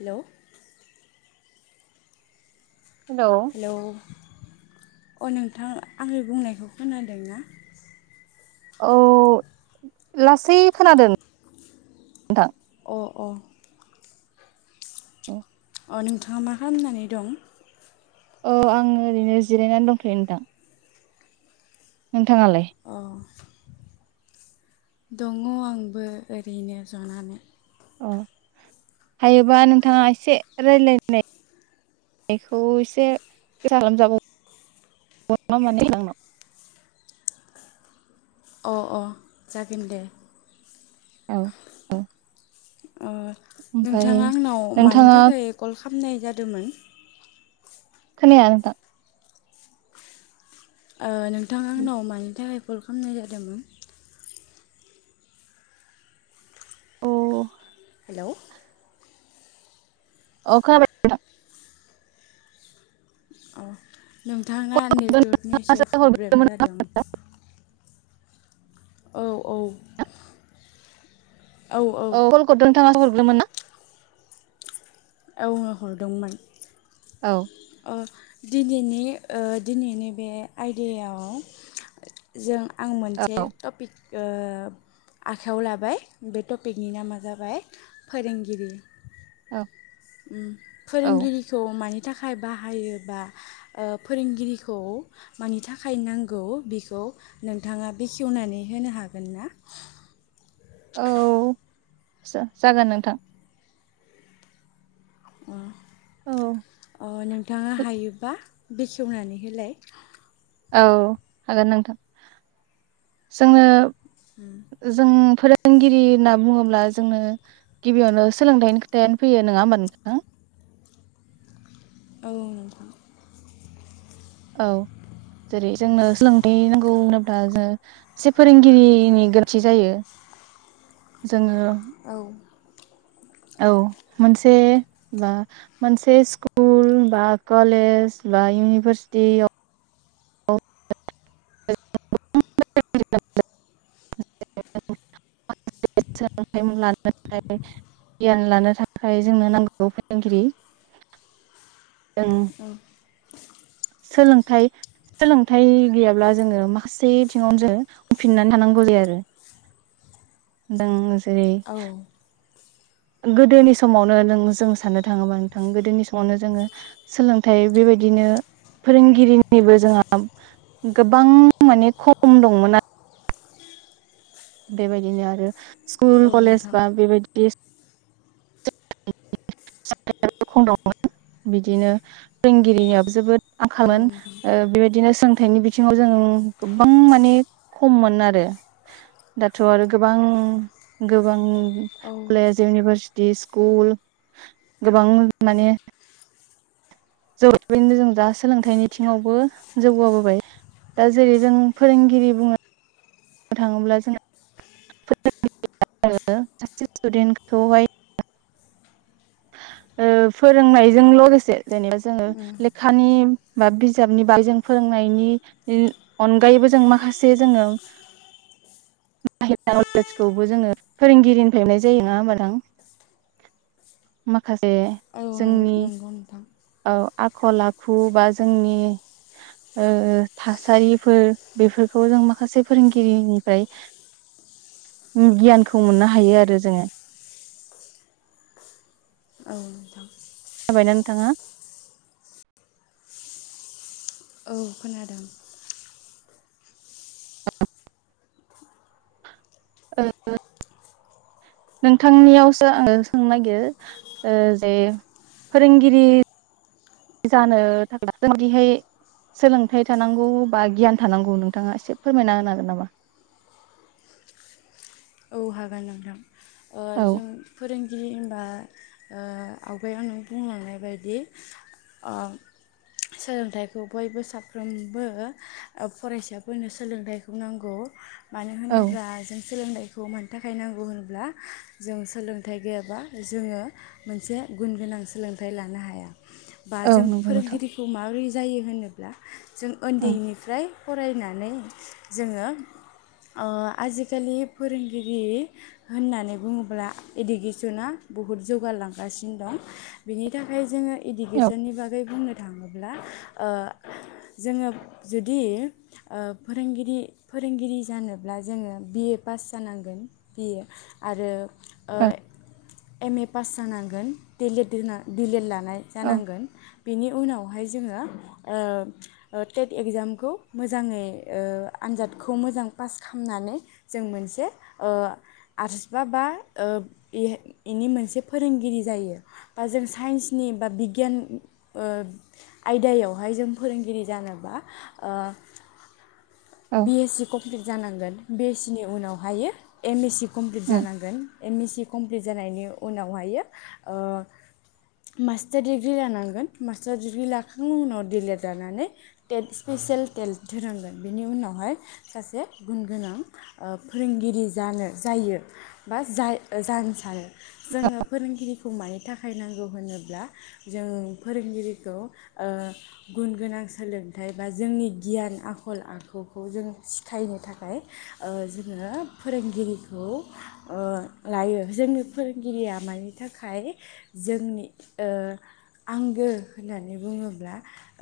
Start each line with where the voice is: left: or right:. left: Hello hello अ नोंथां आंनि बुंनायखौ खोनादोंना
right: औ लासै खोनादों नोंथां
left: अ अ अ नोंथाङा मा खालामनानै दं
right: औ आङो ओरैनो जिरायनानै दंखायो नोंथां नोंथाङालाय
left: अ दङ आंबो ओरैनो जनानै
right: अ हायोबा नोंथाङा एसे रायलायनायनायखौ एसे गोसा खालामजाबाव नामा नोंथांनाव
left: अ अ जागोन दे
right: औ औ
left: ओ
right: ओमफ्राय
left: नोंथाङा आंनाव मानि
right: नोंथाङा
left: थाखाय कल खामनाय जादोंमोन
right: खोनाया नोंथां
left: ओ नों थां आंनाव मानि थाखाय कल खालामनाय जादोंमोन
right: अ
left: हेल'
right: अखा [unintelligible]
left: अ नोंथाङा
right: कलखौ
left: नेटवर्कनि से
right: नोंथाङासो
left: प्रब्लेम
right: हरग्रोदोंमोन ना?
left: जादों औ औ
right: औ [unintelligible] मोन ना
left: औ हरदोंमोन
right: औ
left: अ दिनैनि ओ दिनैनि बे आयदायाव जों आं मोनसे
right: औ
left: टपिक ओ आखायाव लाबाय बे टपिकनि नामा जाबाय फोरोंगिरि
right: औ
left: उ
right: औ
left: फोरोंगिरिखौ मानि थाखाय बाहायोबा ओ फोरोंगिरिखौ मानि थाखाय नांगौ बेखौ नोंथाङा बेखेवनानै होनो हागोन ना
right: औ जागोन नोंथां
left: ओ
right: औ
left: ओ नोंथाङा हायोबा बेखेवनानै होलाय
right: औ हागोन नोंथां जोङो जों फोरों गिरि होनना बुङोब्ला जोंनो गिबियावनो सोलोंथाइनि खोथायानो फैयो नङा होमबा नोंथां
left: औ नोंथां
right: औ जेरै जोंनो सोलोंथाइ नांगौ होनोब्ला जोङो एसे फोरोंगिरिनि गोनांथि जायो जोङो
left: औ
right: औ मोनसे बा मोनसे स्कुल बा कलेज बा इउनिभारसिटियाव [unintelligible] सोलोंथाइ लानो थाखाय गियान लानो थाखाय जोंनो नांगौ फोरोंगिरि ओं सोलोंथाइ सोलोंथाइ गैयाब्ला जोङो माखासे बिथिङावनो जों उफिननानै थानांगौ जायो आरो जों जेरै
left: औ
right: गोदोनि समावनो नों जों साननो थाङोबा नोंथां गोदोनि समावनो जोङो सोलोंथाइ बेबायदिनो फोरोंगिरिनिबो जोंहा गोबां माने खम दंमोन आरो बेबायदिनो आरो स्कुल
left: औ
right: कलेज
left: नोंथां
right: बा बेबायदि बेे [unintelligible] खम दंमोन बिदिनो फोरोंगिरिनियाबो जोबोद
left: औ
right: आंखालमोन
left: नोंथां
right: बेबायदिनो सों हाथाइनि बिथिङाव जों गोबां माने खममोन आरो दाथ आरो गोबां गोबां
left: औ
right: कलेज इउनिभारसिटि दि स्कुल गोबां माने जौबायनो जों दा सोलोंथाइनि बिथिङावबो जौगाबोबाय दा जेरै जों फोरोंगिरि बुङो बुंनो थाङोब्ला जोंफोर सासे स्टुडेन्टखौहाय ओ फोरोंनायजों लोगोसे जेनेबा जोङो लेखानि बा बिजाबनि बागै जों फोरोंनायनि अनगायैबो जों माखासे जोङो नलेजखौबो जोङो फोरोंगिरिनिफ्रायनो मोननाय जायो नङा होमबा नोंथां मा माखासे
left: औ
right: जोंनि
left: नंगौ नोंथां
right: औ आखल आखु बा जोंनि ओ थासारिफोर बेफोरखौ जों माखासे फोरोंगिरिनिफ्राय गियानखौ मोननो हायो आरो जोङो
left: औ नोंथां
right: जाबायना नोंथाङा
left: औ खोनादों
right: नोंथांनियावसो आङो सोंनो नागिरो जे फोरोंगिरि जानो थाखाय जोंदिहाय सोलोंथाइ थानांगौ बा गियान थानांगौ नोंथाङा एसे फोरमायना होनो हागोन नामा
left: औ हागोन नोंथां
right: औ
left: जों फोरोंगिरि होनबा आवगायाव नों बुंलांनाय बायदि सोलोंथाइखौ बयबो साफ्रोमबो फरायसाफोरनो सोलोंथाइखौ नांगौ मानो
right: औ
left: होनोब्ला जों सोलोंथाइखौ खौ मानि थाखाय नांगौ होनब्ला जों सोलोंथाइ गैयाबा जोङो मोनसे गुन गोनां सोलोंथाइ लानो हाया बा
right: औ
left: जों
right: नंगौ नोंथां
left: फोरोंगिरिखौ माबोरै जायो होनोब्ला जों
right: ओं
left: उन्दैनिफ्राय फरायनानै जोङो ओ आजिखालि फोरोंगिरि होननानै बुङोब्ला इडुकेसना बुहुद जौगालांगासिनो दं बिनि थाखाय जोङो
right: औ
left: इडुकेसननि बागै बुंनो थाङोब्ला ओ जोङो जुदि फोरोंगिरि फोरोंगिरि जानोब्ला जोङो बि ए पास जानांगोन बिए आरो ओ
right: औ
left: एम ए पास जानांगोन दि लेद होना दि लेद ला नाय
right: औ
left: जानांगोन बेनि उनावहाय जोङो ओ टेट एगजामखौ मोजाङै ओ आनजादखौ मोजां पास खालामनानै बि जों मोनसे ओ आर्ट्स बा बा ओ इनि मोनसे फोरोंगिरि जायो बा जों साइन्सनि बा बिगियान ओ आयदायावहाय जों फोरोंगिरि जानोबा ओ
right: औ
left: बि एस सिखौ कमप्लिट जानांगोन बि एस सि नि उनावहायो एम एस सि कमप्लिट
right: उम
left: जानांगोन एम एस सि कमप्लिट जानायनि उनावहायो ओ मास्टार दिडिग्रि लानांगोन मास्टार दिडिग्रि लाखांनायनि उनाव डिलेद लानानै टेट स्पेसियेल टेलट होनांगोन। बेनि उनावहाय सासे गुन गोनां ओ फोरोंगिरि जानो जायो बा जा जानो सानो जोङो फोरोंगिरिखौ मानि थाखाय नांगौ होनोब्ला जों फोरोंगिरिखौ ओ गुन गोनां सोलोंथाइ बा जोंनि गियान आखु आखल आखुखौ जों सिखायनो थाखाय ओ जोङो फोरोंगिरिखौ ओ लायो जोंनि फोरोंगिरिया मानि थाखाय जोंनि ओ आंगो होननानै बुङोब्ला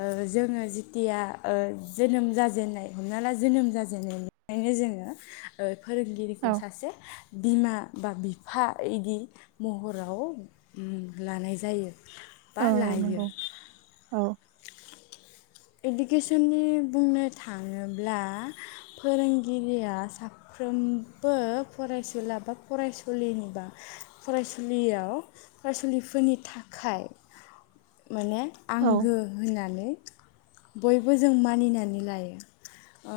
left: ओ जोङो जिथिया ओ जोनोम जा जेननाय हमना ला जोनोम जाजेननायनिफायनो जोङो फोरोंगिरिखौ
right: औ
left: सासे बिमा बा बिफा इदि महराव उम लानाय जायो। बा
right: औ
left: लायो
right: नंगौ औ
left: इडुकेसननि बुंनो थाङोब्ला फोरोंगिरिया साफ्रोमबो फरायसुला बा फरायसुलिनि बा फरायसुलियाव फरायसुलिफोरनि थाखाय माने
right: औ
left: आंगो होननानै नानै बयबो जों मानिनानै लायो ओ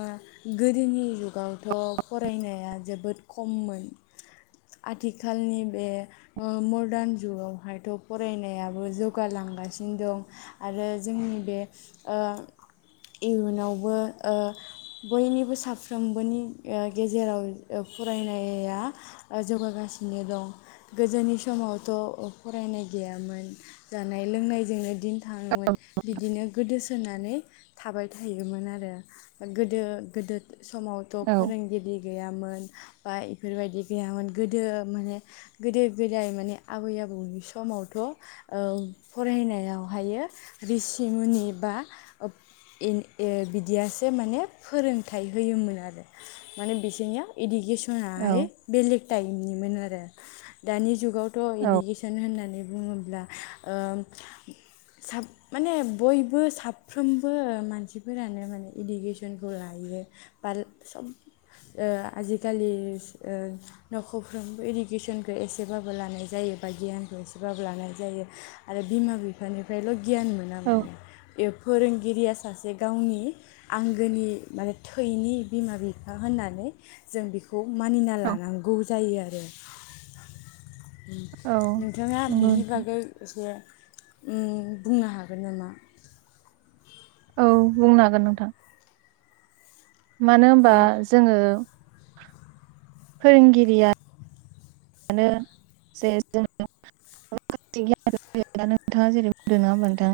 left: गोदोनि जुगावथ' फरायनाया जोबोद खममोन आथिखालनि बे ओ मदार्न जुगावहायथ' फरायनायाबो जौगालांगासिनो दं आरो जोंनि बे ओ इयुनावबो ओ बयनिबो साफ्रोमबोनि ओ गेजेराव ओ फरायनाया जौगागासिनो दं गोजोनि समावथ' फरायनाय गैयामोन। जानाय लोंनायजोंनो दिन थाङोमोन बिदिनो गोदो थाबाय थायोमोन आरो गोदो गोदो समावथ'
right: औ
left: फोरोंगिरि गैयामोन। बा इफोरबायदि गैयामोन गोदो माने गोदो गोदाय माने आबै आबौनि समावथ' ओ फरायनायावहाय रिसि मुनि बा ओ बिदियासो माने फोरोंथाइ होयोमोन आरो माने बिसोरनियाव इदि [unintelligible]
right: औ
left: सनाहाय बेलेग टाइप निमोन आरो दानिजुगाव था
right: औ
left: इडुकेसन होननानै बुङोब्ला ओ माने बयबो साब साफ्रोमबो मानसिफोरानो माने इडुगेसनखौ लायो बा सब ओ आजिखालि ओ न'खरफ्रोमबो इडुगेसनखौ एसेबाबो लानाय जायो बा गियानखौ एसेबाबो लानाय जायो आरो बिमा बिफानिफ्राय लग गियान मोना
right: औ
left: माने फोरोंगिरिया सासे गावनि आंगोनि माने थैनि बिमा बिफा होननानै जों बेखौ मानिना लानांगौ जायो आरो
right: औ
left: नोंथाङा
right: नंगौ
left: बिनि
right: नोंथां
left: बागै एसे उम बुंनो हागोन नामा
right: औ बुंनो हागोन नोंथां मानो होनबा जोङो फोरोंगिरिया सानो जे जों माखासे गियानयो नोंथाङा जेरै बुंदों नोङा होमबा नोंथां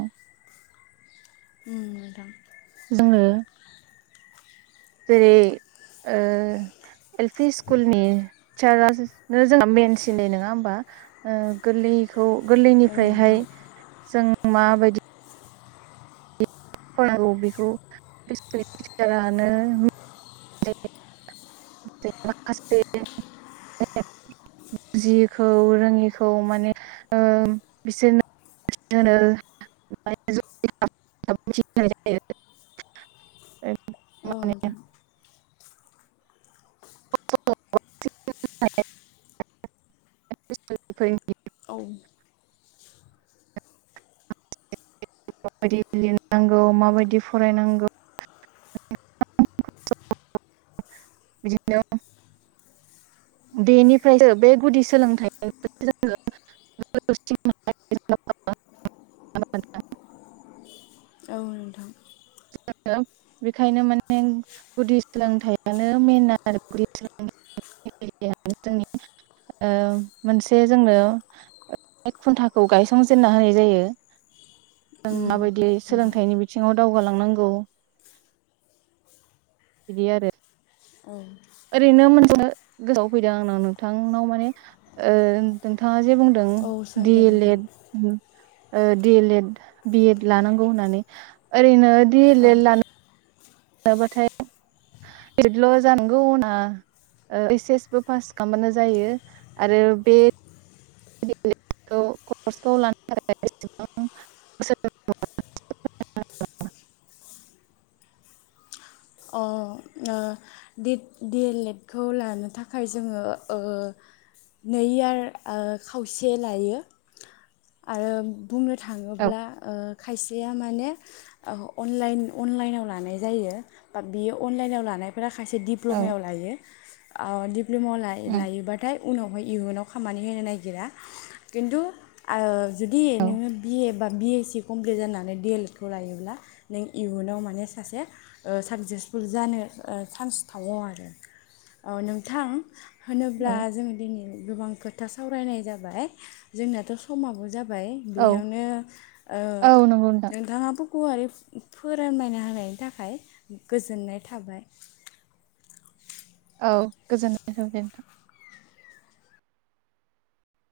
left: [unintelligible]
right: जोङो जेरै ओ एल पि स्कुलनि टिचारनो जोंना मेन सिन नङा होमबा ओ गोरलै खौ
left: औ
right: गोरलैनिफ्रायहाय
left: नोंथां
right: जों माबायदि फरायनांगौ बेखौ स्कुलनि टिचारानो माखासे बुजियैखौ रोङिखौ माने ओ बिसोरनो होनो नाजायो
left: औ नोंथां
right: [unintelligible]
left: औ
right: माबायदि लिरनांगौ माबायदि फरायनांगौ बिदिनो बेनिफ्रायसो बे गुदि सोलोंथाइ [unintelligible]
left: ओ नोंथां
right: बेखायनो माने गुदि सोलोंथाइयानो मेन आरो गुदि [unintelligible] जोंनि ओ मोनसे जोंनो खुनथाखौ गायसंजेनना होनाय जायो जों माबायदियै
left: नोंथां
right: सोलोंथाइनि बिथिं दावगालांनांगौ बिदि आरो
left: औ
right: से गोसोव फैदों आंनाव नोंथांनाव माने ओ नोंथाङा जे बुंदों
left: औ
right: दि
left: सोंदे
right: एल
left: नोंथां
right: एड ओ D L Ed B Ed लानांगौ होननानै ओरैनो दि एल
left: औ
right: एड लानो
left: अ
right: मोनाबाथाय दि एल एडल' जानांगौ ना एस एसबो पास खालामबानो जायो आरो बे [unintelligible]
left: अ ओ डि एल एड खौ लानो थाखाय जोङो ओ नै यार ओ खावसे लायो आरो बुंनो
right: औ
left: थाङोब्ला ओ खायसेया माने अनलाइन अनलाइनाव लानाय जायो बा बियो अनलाइनाव लानाय फोरा खायसे
right: औ
left: दिप्ल'मायाव लायो ओ दि प्लमाव
right: उम
left: लायोबाथाय उनावहाय इयुनाव खामानि होनो नागिरा खिनथु ओ जुदि
right: औ
left: नोङो बि ए बा बिएस सि कमप्लिट जानानै डि एलड खौ लायोब्ला नों इयुनाव माने सासे ओ साक्सेसफुल जानो ओ सान्स थायो आरो ओ नोंथां होनोब्ला
right: औ
left: जों दिनै गोबां खोथा सावरायनाय जाबाय जोंनाथ' समाबो जा बाय
right: औ
left: बेयावनो ओ
right: औ नंगौ नोंथां
left: नोंथाङाबो गुवारै फोरानायना होनायनि थाखाय गोजोननाय थाबाय
right: औ गोजोननाय थाबाय नोंथां